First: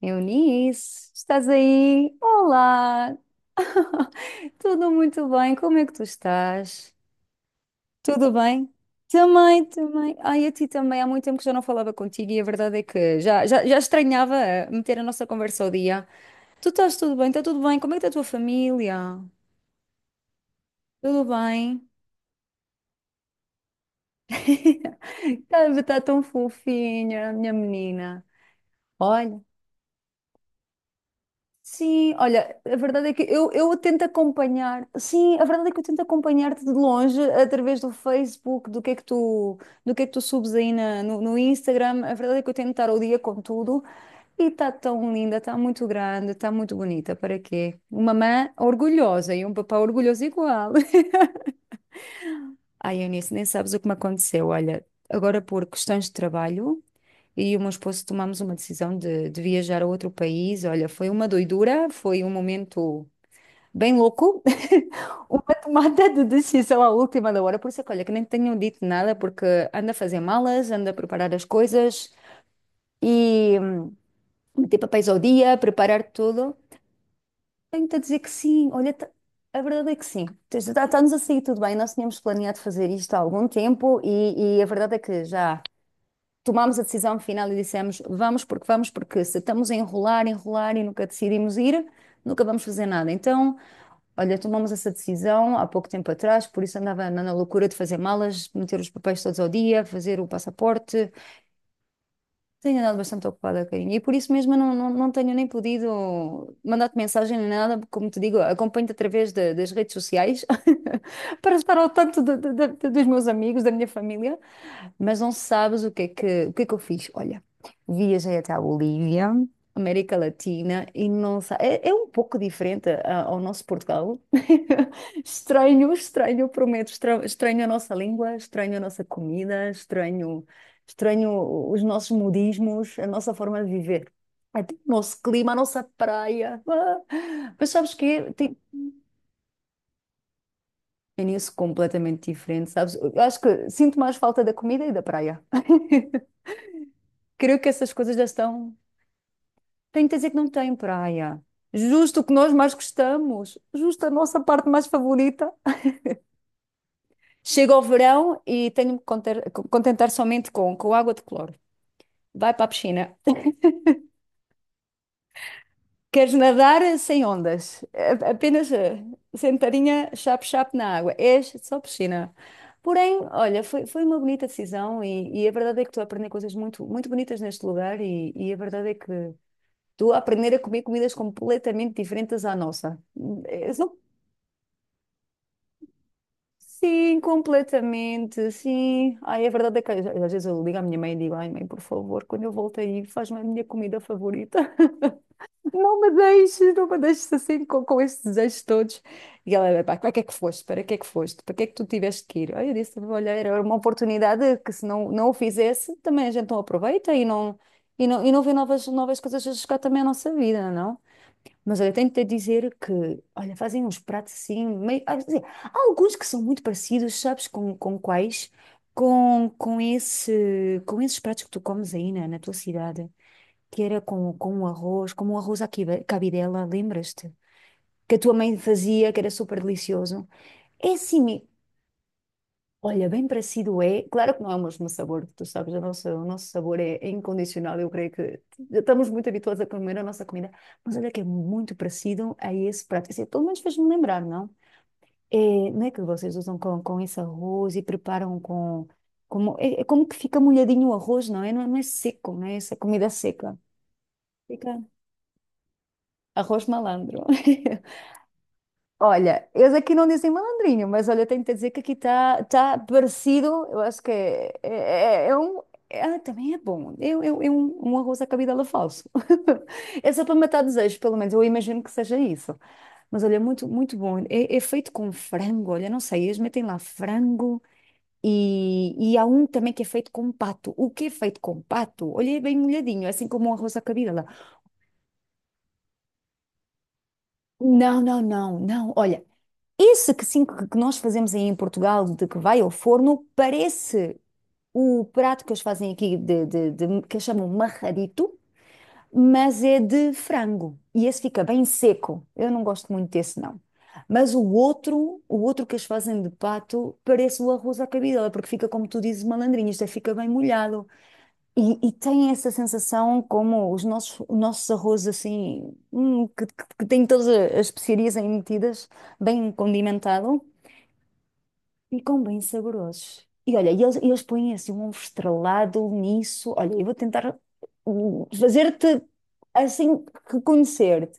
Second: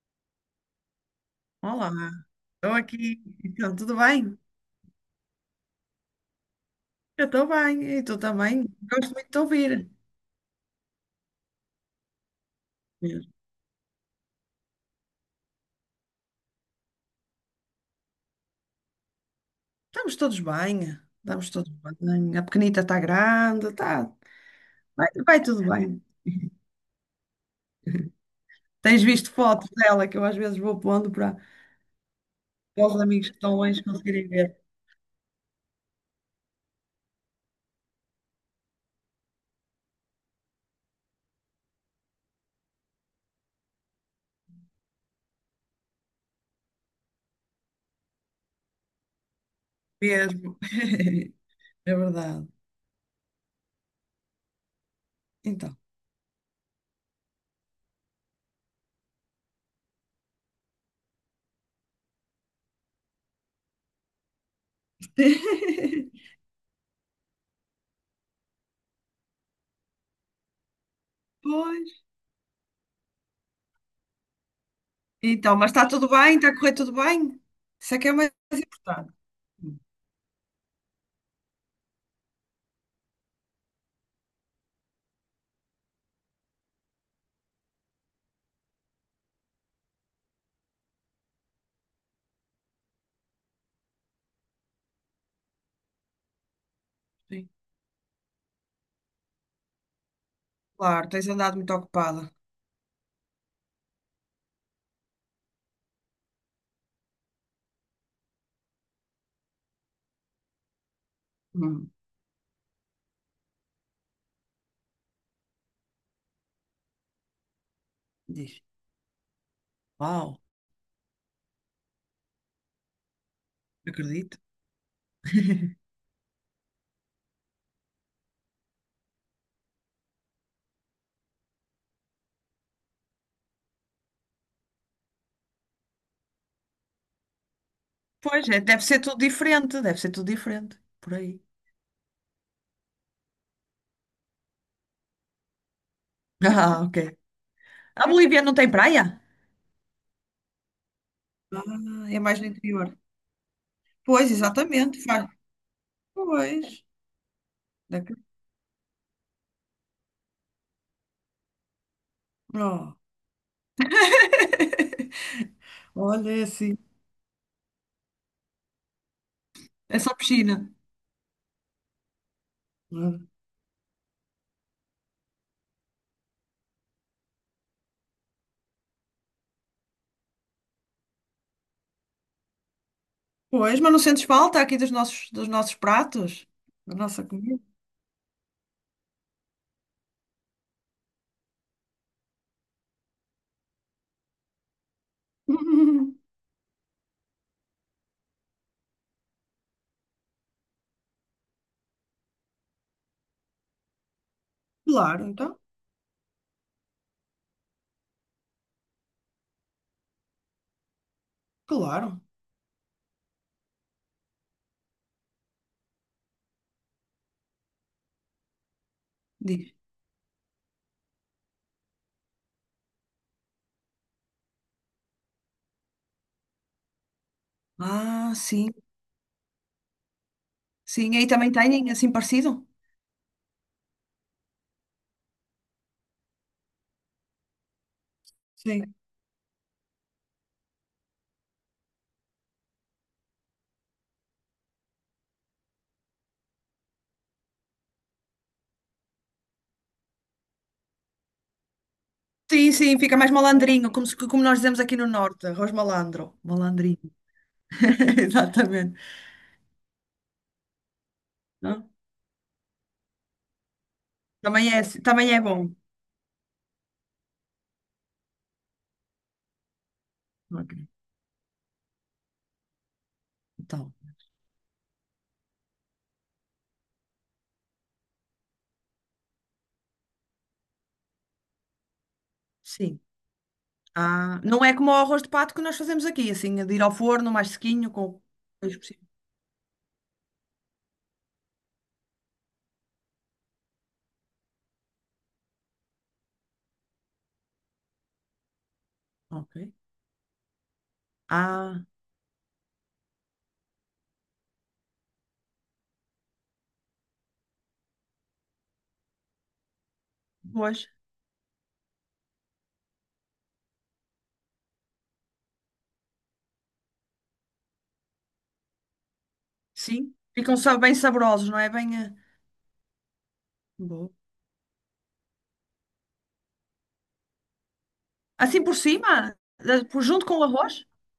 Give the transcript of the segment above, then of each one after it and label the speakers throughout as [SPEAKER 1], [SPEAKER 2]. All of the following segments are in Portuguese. [SPEAKER 1] Eunice, estás
[SPEAKER 2] Olá,
[SPEAKER 1] aí?
[SPEAKER 2] estou
[SPEAKER 1] Olá!
[SPEAKER 2] aqui. Então, tudo bem?
[SPEAKER 1] Tudo muito bem? Como é que tu estás?
[SPEAKER 2] Eu estou bem, e tu
[SPEAKER 1] Tudo
[SPEAKER 2] também?
[SPEAKER 1] bem?
[SPEAKER 2] Gosto muito de te
[SPEAKER 1] Também,
[SPEAKER 2] ouvir.
[SPEAKER 1] também. Ai, a ti também. Há muito tempo que já não falava contigo e a verdade é que
[SPEAKER 2] Mesmo.
[SPEAKER 1] já estranhava meter a nossa conversa ao dia. Tu estás tudo bem? Está tudo bem? Como é que está a tua família?
[SPEAKER 2] Estamos todos bem,
[SPEAKER 1] Tudo
[SPEAKER 2] estamos todos
[SPEAKER 1] bem?
[SPEAKER 2] bem. A pequenita está grande, tá, vai tudo
[SPEAKER 1] Está
[SPEAKER 2] bem.
[SPEAKER 1] tão fofinha, minha menina.
[SPEAKER 2] Tens visto
[SPEAKER 1] Olha.
[SPEAKER 2] fotos dela que eu às vezes vou pondo para,
[SPEAKER 1] Sim, olha, a
[SPEAKER 2] para os
[SPEAKER 1] verdade é que
[SPEAKER 2] amigos que
[SPEAKER 1] eu,
[SPEAKER 2] estão
[SPEAKER 1] eu
[SPEAKER 2] longe
[SPEAKER 1] tento
[SPEAKER 2] conseguirem ver.
[SPEAKER 1] acompanhar, sim, a verdade é que eu tento acompanhar-te de longe através do Facebook, do que é que tu, do que é que tu subes aí na- no, no Instagram. A verdade é que eu tento estar ao dia com tudo e está tão linda, está muito grande, está muito bonita. Para quê? Uma mãe orgulhosa e um papá orgulhoso
[SPEAKER 2] Mesmo.
[SPEAKER 1] igual.
[SPEAKER 2] É verdade.
[SPEAKER 1] Ai, Eunice, nem sabes o que me aconteceu. Olha, agora por
[SPEAKER 2] Então.
[SPEAKER 1] questões de trabalho. E o meu esposo tomamos uma decisão de viajar a outro país. Olha, foi uma doidura, foi um momento bem louco, uma tomada de decisão à última da hora. Por isso é que, olha, que nem tenham dito nada, porque anda a fazer malas, anda a preparar as
[SPEAKER 2] Pois.
[SPEAKER 1] coisas e meter papéis ao dia,
[SPEAKER 2] Então, mas está
[SPEAKER 1] preparar
[SPEAKER 2] tudo bem? Está
[SPEAKER 1] tudo.
[SPEAKER 2] a correr tudo bem? Isso
[SPEAKER 1] Tenho-te a
[SPEAKER 2] é que é
[SPEAKER 1] dizer que
[SPEAKER 2] mais
[SPEAKER 1] sim, olha,
[SPEAKER 2] importante.
[SPEAKER 1] a verdade é que sim. Está-nos a sair tudo bem, nós tínhamos planeado fazer isto há algum tempo e a verdade é que já tomámos a decisão final e dissemos vamos, porque se estamos a enrolar e nunca decidimos ir, nunca vamos fazer nada. Então. Olha, tomamos essa decisão há pouco tempo atrás, por isso andava na
[SPEAKER 2] Sim.
[SPEAKER 1] loucura de fazer malas, meter os papéis todos ao dia, fazer o
[SPEAKER 2] Claro,
[SPEAKER 1] passaporte.
[SPEAKER 2] tens andado muito ocupada.
[SPEAKER 1] Tenho andado bastante ocupada, carinha, e por isso mesmo eu não tenho nem podido mandar-te mensagem nem nada, porque, como te digo, acompanho-te através das redes sociais para estar ao
[SPEAKER 2] Hum,
[SPEAKER 1] tanto dos meus amigos, da minha família. Mas não sabes o que é que eu fiz? Olha, viajei até a
[SPEAKER 2] Diz,
[SPEAKER 1] Bolívia, América
[SPEAKER 2] uau,
[SPEAKER 1] Latina, e não sa- é, é um pouco diferente ao nosso Portugal.
[SPEAKER 2] acredito.
[SPEAKER 1] Estranho, prometo, estranho a nossa língua, estranho a nossa comida, estranho, estranho os nossos modismos, a nossa forma de viver. Até o nosso clima, a nossa praia. Ah, mas sabes que
[SPEAKER 2] Pois
[SPEAKER 1] tem,
[SPEAKER 2] é, deve ser tudo diferente, deve ser tudo diferente por
[SPEAKER 1] é
[SPEAKER 2] aí.
[SPEAKER 1] nisso completamente diferente, sabes? Eu acho que sinto mais falta da comida e da praia.
[SPEAKER 2] Ah, ok.
[SPEAKER 1] Creio que essas
[SPEAKER 2] A
[SPEAKER 1] coisas já
[SPEAKER 2] Bolívia não tem
[SPEAKER 1] estão.
[SPEAKER 2] praia?
[SPEAKER 1] Tenho que dizer que não tem praia.
[SPEAKER 2] Ah, é
[SPEAKER 1] Justo o que
[SPEAKER 2] mais no
[SPEAKER 1] nós mais
[SPEAKER 2] interior.
[SPEAKER 1] gostamos, justo a
[SPEAKER 2] Pois,
[SPEAKER 1] nossa parte mais
[SPEAKER 2] exatamente. Faz.
[SPEAKER 1] favorita.
[SPEAKER 2] Pois,
[SPEAKER 1] Chega ao
[SPEAKER 2] daqui-
[SPEAKER 1] verão e contentar somente com água de cloro. Vai para a
[SPEAKER 2] ó,
[SPEAKER 1] piscina.
[SPEAKER 2] olha
[SPEAKER 1] Queres
[SPEAKER 2] é assim.
[SPEAKER 1] nadar sem ondas? Apenas
[SPEAKER 2] É
[SPEAKER 1] sentadinha,
[SPEAKER 2] só piscina.
[SPEAKER 1] chape-chape na água. É só piscina. Porém,
[SPEAKER 2] Né?
[SPEAKER 1] olha, foi, foi uma bonita decisão e a verdade é que estou a aprender coisas muito, muito bonitas neste lugar e a verdade é que tu a aprender a comer comidas completamente diferentes à nossa.
[SPEAKER 2] Pois, mas
[SPEAKER 1] São,
[SPEAKER 2] não sentes falta aqui dos nossos pratos? Da
[SPEAKER 1] sim,
[SPEAKER 2] nossa comida.
[SPEAKER 1] completamente, sim. Ai, a verdade é que às vezes eu ligo à minha mãe e digo, ai mãe, por favor, quando eu volto aí, faz-me a minha comida favorita. Não me deixes, não me deixes assim com estes desejos todos. E ela, pá, para que é que foste? Para que é que foste? Para que é que tu tiveste que ir? Ai, eu disse, olha, era uma oportunidade que se não,
[SPEAKER 2] Claro,
[SPEAKER 1] não o
[SPEAKER 2] então.
[SPEAKER 1] fizesse, também a gente não aproveita e não, e não, e não vê novas, novas coisas a chegar também à nossa vida, não? Mas olha, tenho-te
[SPEAKER 2] Claro,
[SPEAKER 1] a dizer que, olha, fazem uns pratos assim, meio, ah, quer dizer, há alguns que são muito parecidos, sabes, com quais? Com,
[SPEAKER 2] diz.
[SPEAKER 1] com esse, com esses pratos que tu comes aí na tua cidade, que era com um arroz, como um arroz cabidela, lembras-te? Que a
[SPEAKER 2] Ah,
[SPEAKER 1] tua mãe
[SPEAKER 2] sim,
[SPEAKER 1] fazia, que era super delicioso. É
[SPEAKER 2] sim. Aí
[SPEAKER 1] assim,
[SPEAKER 2] também têm assim parecido?
[SPEAKER 1] olha, bem parecido é. Claro que não é o mesmo sabor, tu sabes, o nosso sabor é, é incondicional. Eu creio que
[SPEAKER 2] Sim.
[SPEAKER 1] estamos muito habituados a comer a nossa comida, mas olha que é muito parecido a esse prato. Assim, pelo menos fez-me lembrar, não? É, não é que vocês usam com esse arroz e preparam com. Como, é, é como que fica molhadinho o arroz, não é? Não é, não é seco, não é?
[SPEAKER 2] Sim,
[SPEAKER 1] Essa
[SPEAKER 2] sim,
[SPEAKER 1] comida
[SPEAKER 2] fica mais
[SPEAKER 1] seca.
[SPEAKER 2] malandrinho, como, como nós dizemos
[SPEAKER 1] Fica
[SPEAKER 2] aqui no norte, arroz malandro.
[SPEAKER 1] arroz
[SPEAKER 2] Malandrinho.
[SPEAKER 1] malandro.
[SPEAKER 2] Exatamente.
[SPEAKER 1] Olha, eles aqui não dizem malandrinho, mas olha, tenho que te dizer que
[SPEAKER 2] Não?
[SPEAKER 1] aqui está tá parecido. Eu acho que é,
[SPEAKER 2] Também é, assim- também
[SPEAKER 1] é
[SPEAKER 2] é
[SPEAKER 1] um.
[SPEAKER 2] bom.
[SPEAKER 1] Também é bom. É, é um, um arroz à cabidela falso. É só para matar
[SPEAKER 2] Ok.
[SPEAKER 1] desejos, pelo menos. Eu imagino que seja isso. Mas olha, é muito,
[SPEAKER 2] Então,
[SPEAKER 1] muito bom. É, é feito com frango, olha, não sei, eles metem lá frango e há um também que é feito com pato. O que é feito com pato? Olha, é bem
[SPEAKER 2] sim.
[SPEAKER 1] molhadinho, é assim como um arroz à cabidela.
[SPEAKER 2] Ah, não é como o arroz de pato que nós fazemos aqui, assim, de ir ao forno, mais sequinho,
[SPEAKER 1] Não, não,
[SPEAKER 2] com
[SPEAKER 1] não,
[SPEAKER 2] queijo por
[SPEAKER 1] não.
[SPEAKER 2] cima.
[SPEAKER 1] Olha. Esse que sim que nós fazemos aí em Portugal, de que vai ao forno, parece o prato que eles fazem aqui, que eles chamam marradito,
[SPEAKER 2] Ok.
[SPEAKER 1] mas é de frango. E esse fica bem
[SPEAKER 2] Ah,
[SPEAKER 1] seco. Eu não gosto muito desse, não. Mas o outro que eles fazem de pato, parece o arroz à cabidela, porque fica, como tu dizes, malandrinho, isto é, fica bem
[SPEAKER 2] pois,
[SPEAKER 1] molhado. E tem essa sensação como os nossos arroz assim, que têm todas as especiarias aí metidas, bem
[SPEAKER 2] sim.
[SPEAKER 1] condimentado.
[SPEAKER 2] Ficam bem saborosos, não é? Bem,
[SPEAKER 1] Ficam bem saborosos. E olha, e
[SPEAKER 2] boa.
[SPEAKER 1] eles põem assim um ovo estrelado nisso. Olha, eu vou tentar
[SPEAKER 2] Assim por
[SPEAKER 1] fazer-te
[SPEAKER 2] cima,
[SPEAKER 1] assim
[SPEAKER 2] junto com o arroz?
[SPEAKER 1] reconhecer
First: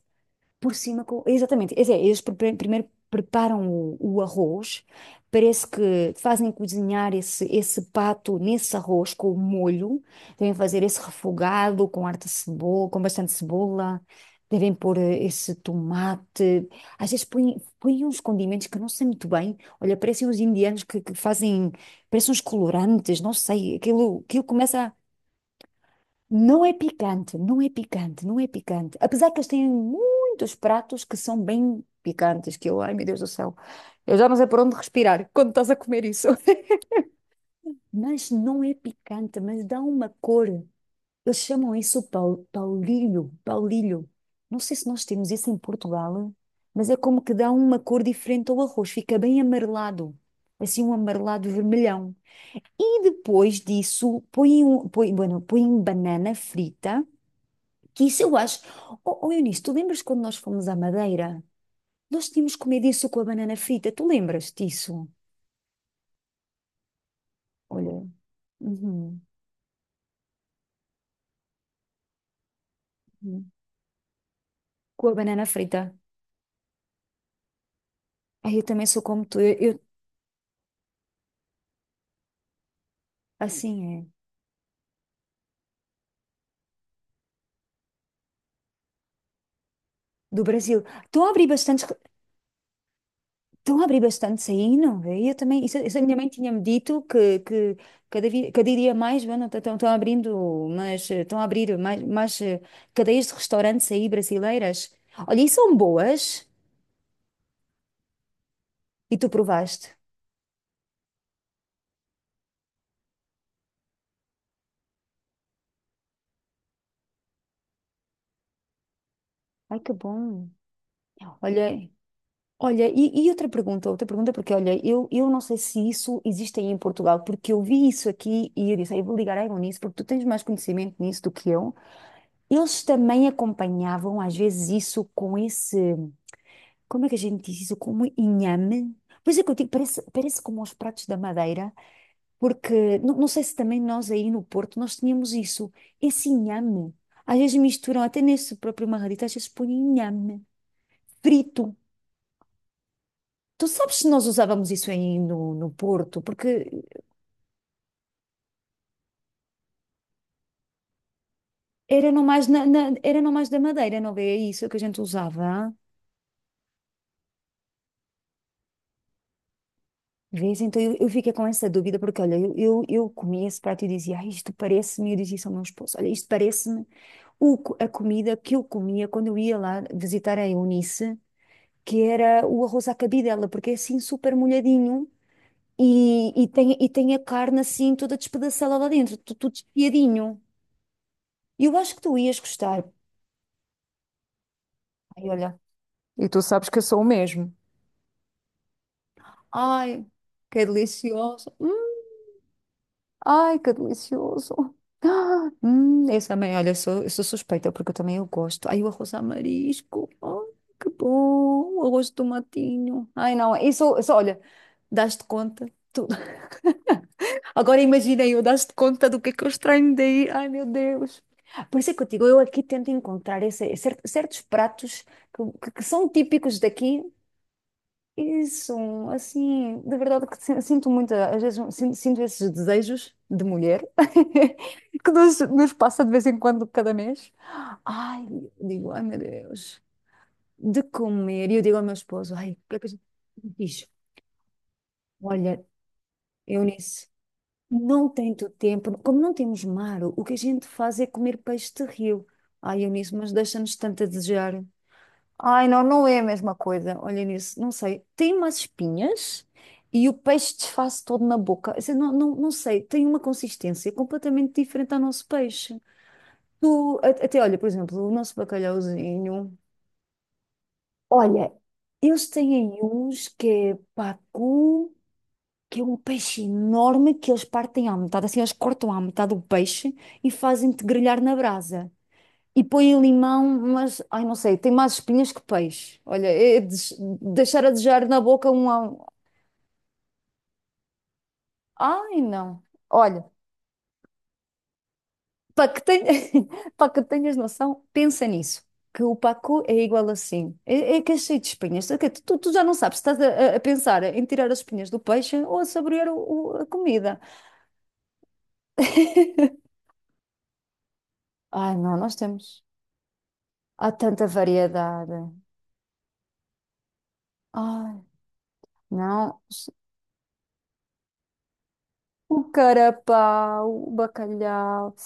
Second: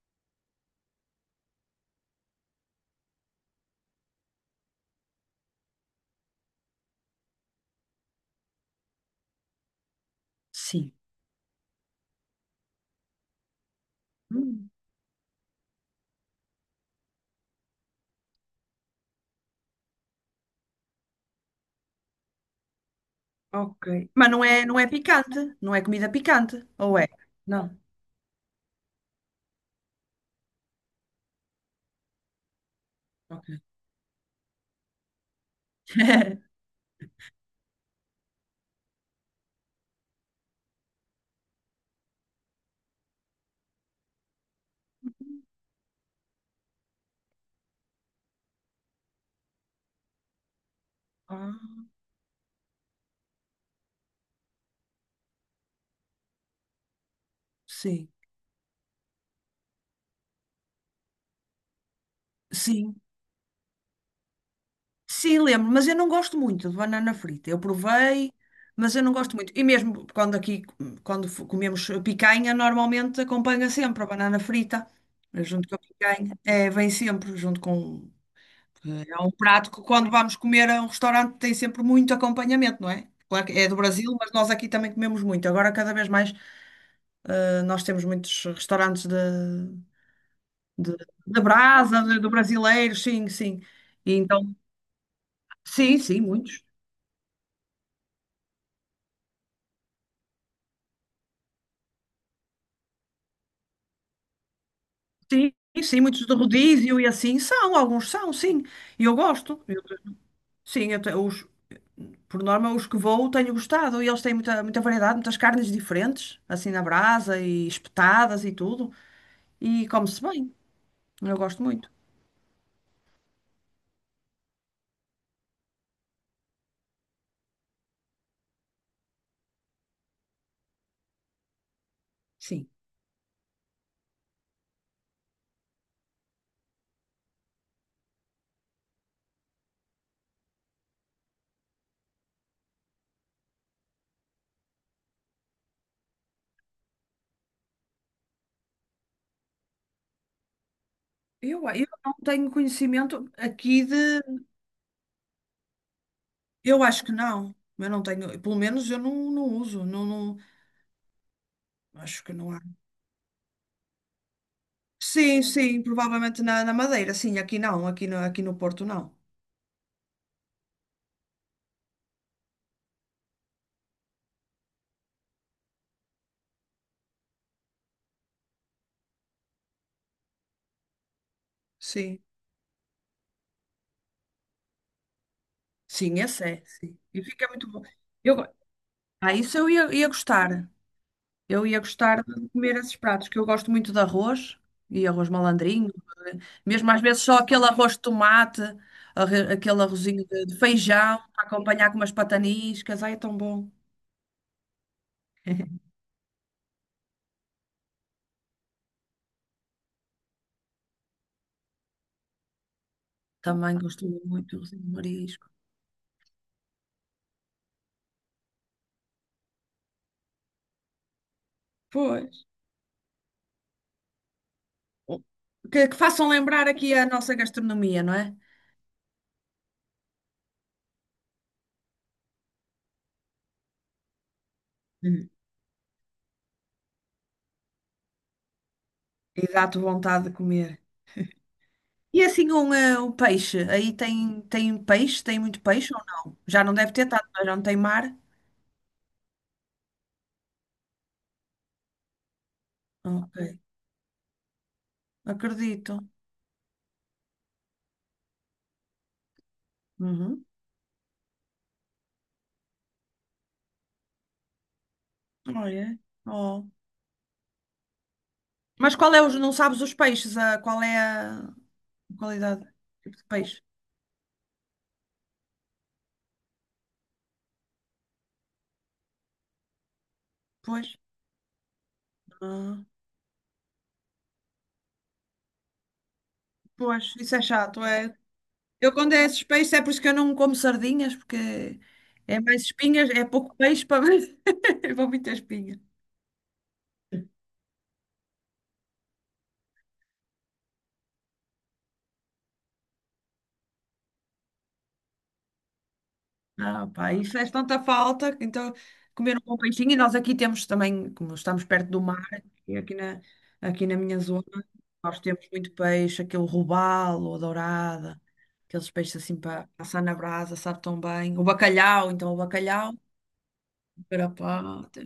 [SPEAKER 1] por cima com. Exatamente, é, primeiro preparam o arroz, parece que fazem cozinhar esse, esse pato nesse arroz com o molho, devem fazer
[SPEAKER 2] Sim.
[SPEAKER 1] esse refogado com harta cebola, com bastante cebola, devem pôr esse tomate, às vezes põem, põem uns condimentos que eu não sei muito bem, olha, parecem uns indianos que fazem, parecem uns colorantes, não sei,
[SPEAKER 2] Ok.
[SPEAKER 1] aquilo,
[SPEAKER 2] Mas
[SPEAKER 1] aquilo
[SPEAKER 2] não é
[SPEAKER 1] começa
[SPEAKER 2] picante, não é comida picante,
[SPEAKER 1] não é
[SPEAKER 2] ou é?
[SPEAKER 1] picante, não é
[SPEAKER 2] Não.
[SPEAKER 1] picante, não é picante. Apesar que eles têm muitos pratos que são bem picantes, que eu, ai meu Deus do
[SPEAKER 2] Ok.
[SPEAKER 1] céu, eu já não sei por onde respirar quando estás a comer isso. Mas não é picante, mas dá uma cor. Eles chamam isso paulilho, paulilho. Não sei se nós temos isso em Portugal, mas é como que dá uma cor diferente ao arroz, fica bem amarelado, assim um amarelado
[SPEAKER 2] Ah,
[SPEAKER 1] vermelhão. E depois disso, põem, põem, bueno, põem banana frita que
[SPEAKER 2] sim,
[SPEAKER 1] isso eu acho. Oh, oh Eunice, tu lembras quando nós fomos à Madeira? Nós tínhamos comido
[SPEAKER 2] sim.
[SPEAKER 1] isso com a banana frita. Tu lembras disso?
[SPEAKER 2] Sim, lembro, mas eu não gosto muito de banana frita. Eu
[SPEAKER 1] Olha.
[SPEAKER 2] provei, mas eu não
[SPEAKER 1] Uhum,
[SPEAKER 2] gosto muito. E mesmo quando aqui, quando comemos picanha, normalmente
[SPEAKER 1] uhum.
[SPEAKER 2] acompanha sempre a banana frita,
[SPEAKER 1] Com a banana
[SPEAKER 2] junto com a
[SPEAKER 1] frita.
[SPEAKER 2] picanha. É, vem sempre junto com.
[SPEAKER 1] Ai, eu também sou
[SPEAKER 2] É
[SPEAKER 1] como
[SPEAKER 2] um
[SPEAKER 1] tu.
[SPEAKER 2] prato que quando vamos comer a um restaurante tem sempre muito acompanhamento, não é? Claro que é do
[SPEAKER 1] Assim é.
[SPEAKER 2] Brasil, mas nós aqui também comemos muito. Agora cada vez mais. Nós temos muitos restaurantes
[SPEAKER 1] Do Brasil.
[SPEAKER 2] de,
[SPEAKER 1] Estão a
[SPEAKER 2] da
[SPEAKER 1] abrir bastante.
[SPEAKER 2] brasa, do brasileiro, sim, sim.
[SPEAKER 1] Estão a abrir
[SPEAKER 2] E
[SPEAKER 1] bastante
[SPEAKER 2] então,
[SPEAKER 1] aí, não é? Eu também. Isso
[SPEAKER 2] sim,
[SPEAKER 1] a minha
[SPEAKER 2] sim,
[SPEAKER 1] mãe tinha-me
[SPEAKER 2] muitos.
[SPEAKER 1] dito que cada dia mais bueno, estão, estão abrindo, mas estão a abrir mais, mais cadeias de restaurantes aí brasileiras. Olha, e
[SPEAKER 2] Sim,
[SPEAKER 1] são
[SPEAKER 2] sim, muitos de
[SPEAKER 1] boas.
[SPEAKER 2] rodízio e assim são, alguns são, sim. E
[SPEAKER 1] E
[SPEAKER 2] eu
[SPEAKER 1] tu
[SPEAKER 2] gosto. Eu-
[SPEAKER 1] provaste?
[SPEAKER 2] sim, eu te- os, por norma, os que vou tenho gostado. E eles têm muita, muita variedade, muitas carnes diferentes, assim na brasa e espetadas e tudo.
[SPEAKER 1] Ai,
[SPEAKER 2] E
[SPEAKER 1] que
[SPEAKER 2] come-se
[SPEAKER 1] bom.
[SPEAKER 2] bem. Eu gosto
[SPEAKER 1] Olha,
[SPEAKER 2] muito.
[SPEAKER 1] olha, e outra pergunta, porque olha, eu não sei se isso existe aí em Portugal, porque eu vi isso aqui e eu disse, "Ah, eu vou ligar à Egon nisso, porque tu tens mais conhecimento nisso do que eu.
[SPEAKER 2] Sim.
[SPEAKER 1] Eles também acompanhavam às vezes isso com esse, como é que a gente diz isso? Como inhame? Pois é que eu digo, parece, parece como os pratos da Madeira, porque não, não sei se também nós aí no Porto nós tínhamos isso, esse inhame. Às vezes misturam, até nesse próprio marradito, às vezes põem inhame
[SPEAKER 2] Eu,
[SPEAKER 1] frito.
[SPEAKER 2] eu não tenho conhecimento
[SPEAKER 1] Tu
[SPEAKER 2] aqui
[SPEAKER 1] sabes
[SPEAKER 2] de.
[SPEAKER 1] se nós usávamos isso aí no Porto? Porque
[SPEAKER 2] Eu acho que não. Eu não tenho, pelo menos eu não uso. Não, não.
[SPEAKER 1] era não
[SPEAKER 2] Acho que
[SPEAKER 1] mais,
[SPEAKER 2] não há.
[SPEAKER 1] era não mais da Madeira, não é isso que a gente
[SPEAKER 2] Sim,
[SPEAKER 1] usava?
[SPEAKER 2] sim, provavelmente na Madeira, sim, aqui não, aqui no Porto não.
[SPEAKER 1] Vês? Então eu fiquei com essa dúvida, porque olha, eu comia esse prato e dizia, ah, isto parece-me, e eu dizia isso ao meu esposo, olha, isto parece-me a comida que eu comia quando eu ia lá visitar a Eunice, que
[SPEAKER 2] Sim,
[SPEAKER 1] era o arroz à cabidela, porque é assim super molhadinho
[SPEAKER 2] sim, esse é,
[SPEAKER 1] e
[SPEAKER 2] sim.
[SPEAKER 1] tem a
[SPEAKER 2] E fica
[SPEAKER 1] carne
[SPEAKER 2] muito bom.
[SPEAKER 1] assim toda
[SPEAKER 2] Eu, go-
[SPEAKER 1] despedaçada lá dentro,
[SPEAKER 2] ah,
[SPEAKER 1] tudo tudo
[SPEAKER 2] isso eu ia
[SPEAKER 1] espiadinho.
[SPEAKER 2] gostar. Eu
[SPEAKER 1] Eu
[SPEAKER 2] ia
[SPEAKER 1] acho que tu
[SPEAKER 2] gostar
[SPEAKER 1] ias
[SPEAKER 2] de comer
[SPEAKER 1] gostar.
[SPEAKER 2] esses pratos, que eu gosto muito de arroz, e
[SPEAKER 1] Ai,
[SPEAKER 2] arroz
[SPEAKER 1] olha,
[SPEAKER 2] malandrinho,
[SPEAKER 1] e
[SPEAKER 2] eh,
[SPEAKER 1] tu sabes que eu
[SPEAKER 2] mesmo às
[SPEAKER 1] sou o
[SPEAKER 2] vezes só
[SPEAKER 1] mesmo.
[SPEAKER 2] aquele arroz de tomate, aquele
[SPEAKER 1] Ai,
[SPEAKER 2] arrozinho de
[SPEAKER 1] que
[SPEAKER 2] feijão, para
[SPEAKER 1] delicioso.
[SPEAKER 2] acompanhar com umas pataniscas, ai, é tão
[SPEAKER 1] Ai,
[SPEAKER 2] bom.
[SPEAKER 1] que delicioso. Ah, eu também, olha, sou, eu sou suspeita porque eu também eu gosto. Ai, o arroz a marisco. Ai, que bom. O arroz de tomatinho. Ai, não,
[SPEAKER 2] Também
[SPEAKER 1] isso,
[SPEAKER 2] gosto
[SPEAKER 1] isso olha,
[SPEAKER 2] muito de arrozinho de
[SPEAKER 1] dás-te
[SPEAKER 2] marisco.
[SPEAKER 1] conta. De tudo. Agora imaginei eu, dás-te conta do que é que eu estranho daí. Ai, meu Deus. Por isso é que eu digo,
[SPEAKER 2] Pois.
[SPEAKER 1] eu aqui tento encontrar certos pratos que, que-
[SPEAKER 2] Que,
[SPEAKER 1] que
[SPEAKER 2] que
[SPEAKER 1] são
[SPEAKER 2] façam
[SPEAKER 1] típicos
[SPEAKER 2] lembrar aqui
[SPEAKER 1] daqui,
[SPEAKER 2] a nossa gastronomia, não é?
[SPEAKER 1] isso, assim, de verdade que sinto muito, às vezes sinto esses desejos de mulher que
[SPEAKER 2] Uhum.
[SPEAKER 1] nos passa de vez em quando, cada mês. Ai, eu digo, ai meu
[SPEAKER 2] Exato,
[SPEAKER 1] Deus,
[SPEAKER 2] vontade de comer.
[SPEAKER 1] de comer. E eu digo ao meu
[SPEAKER 2] E é
[SPEAKER 1] esposo,
[SPEAKER 2] assim
[SPEAKER 1] ai, o
[SPEAKER 2] um,
[SPEAKER 1] que é que a
[SPEAKER 2] eh,
[SPEAKER 1] gente
[SPEAKER 2] um peixe,
[SPEAKER 1] diz?
[SPEAKER 2] aí tem, peixe, tem muito
[SPEAKER 1] Olha,
[SPEAKER 2] peixe ou não? Já não deve ter
[SPEAKER 1] Eunice,
[SPEAKER 2] tanto, mas já não tem
[SPEAKER 1] não
[SPEAKER 2] mar?
[SPEAKER 1] tanto tempo, como não temos mar, o que a gente faz é comer peixe de rio. Ai, Eunice, mas
[SPEAKER 2] Ok,
[SPEAKER 1] deixa-nos tanto a desejar. Ai, não,
[SPEAKER 2] acredito.
[SPEAKER 1] não é a mesma coisa. Olha nisso, não sei. Tem umas espinhas e o
[SPEAKER 2] Uhum.
[SPEAKER 1] peixe desfaz todo na boca. Quer dizer, não, não, não sei, tem uma consistência completamente diferente ao nosso peixe.
[SPEAKER 2] Olha, oh.
[SPEAKER 1] Tu, até olha, por exemplo, o nosso
[SPEAKER 2] Mas qual é os, não
[SPEAKER 1] bacalhauzinho.
[SPEAKER 2] sabes os peixes, a, qual é a
[SPEAKER 1] Olha, eles têm
[SPEAKER 2] qualidade,
[SPEAKER 1] aí
[SPEAKER 2] tipo de
[SPEAKER 1] uns que
[SPEAKER 2] peixe?
[SPEAKER 1] é pacu, que é um peixe enorme que eles partem à metade, assim, eles cortam à metade o peixe e fazem-te
[SPEAKER 2] Pois,
[SPEAKER 1] grelhar na brasa. E
[SPEAKER 2] ah,
[SPEAKER 1] põe limão, mas, ai, não sei, tem mais espinhas que peixe. Olha, é
[SPEAKER 2] pois, isso é
[SPEAKER 1] deixar a
[SPEAKER 2] chato,
[SPEAKER 1] desejar
[SPEAKER 2] é.
[SPEAKER 1] na boca um.
[SPEAKER 2] Eu quando é esses peixes é por isso que eu não como sardinhas, porque
[SPEAKER 1] Ai,
[SPEAKER 2] é mais
[SPEAKER 1] não.
[SPEAKER 2] espinhas, é
[SPEAKER 1] Olha,
[SPEAKER 2] pouco peixe para, para muita
[SPEAKER 1] para
[SPEAKER 2] espinha.
[SPEAKER 1] que, ten... para que tenhas noção, pensa nisso. Que o pacu é igual assim. É que é cheio de espinhas. Ok, Tu já não sabes, estás a pensar em tirar as espinhas do peixe ou a saborear a
[SPEAKER 2] Ah, pá,
[SPEAKER 1] comida.
[SPEAKER 2] isso faz tanta falta. Então, comer um bom peixinho. E nós aqui temos também, como estamos
[SPEAKER 1] Ai,
[SPEAKER 2] perto
[SPEAKER 1] não,
[SPEAKER 2] do
[SPEAKER 1] nós
[SPEAKER 2] mar,
[SPEAKER 1] temos.
[SPEAKER 2] e aqui na, aqui
[SPEAKER 1] Há
[SPEAKER 2] na minha
[SPEAKER 1] tanta
[SPEAKER 2] zona,
[SPEAKER 1] variedade.
[SPEAKER 2] nós temos muito peixe, aquele robalo, a
[SPEAKER 1] Ai,
[SPEAKER 2] dourada, aqueles peixes assim
[SPEAKER 1] não.
[SPEAKER 2] para assar na brasa, sabe tão bem. O bacalhau, então, o
[SPEAKER 1] O
[SPEAKER 2] bacalhau,
[SPEAKER 1] carapau, o bacalhau.
[SPEAKER 2] carapata.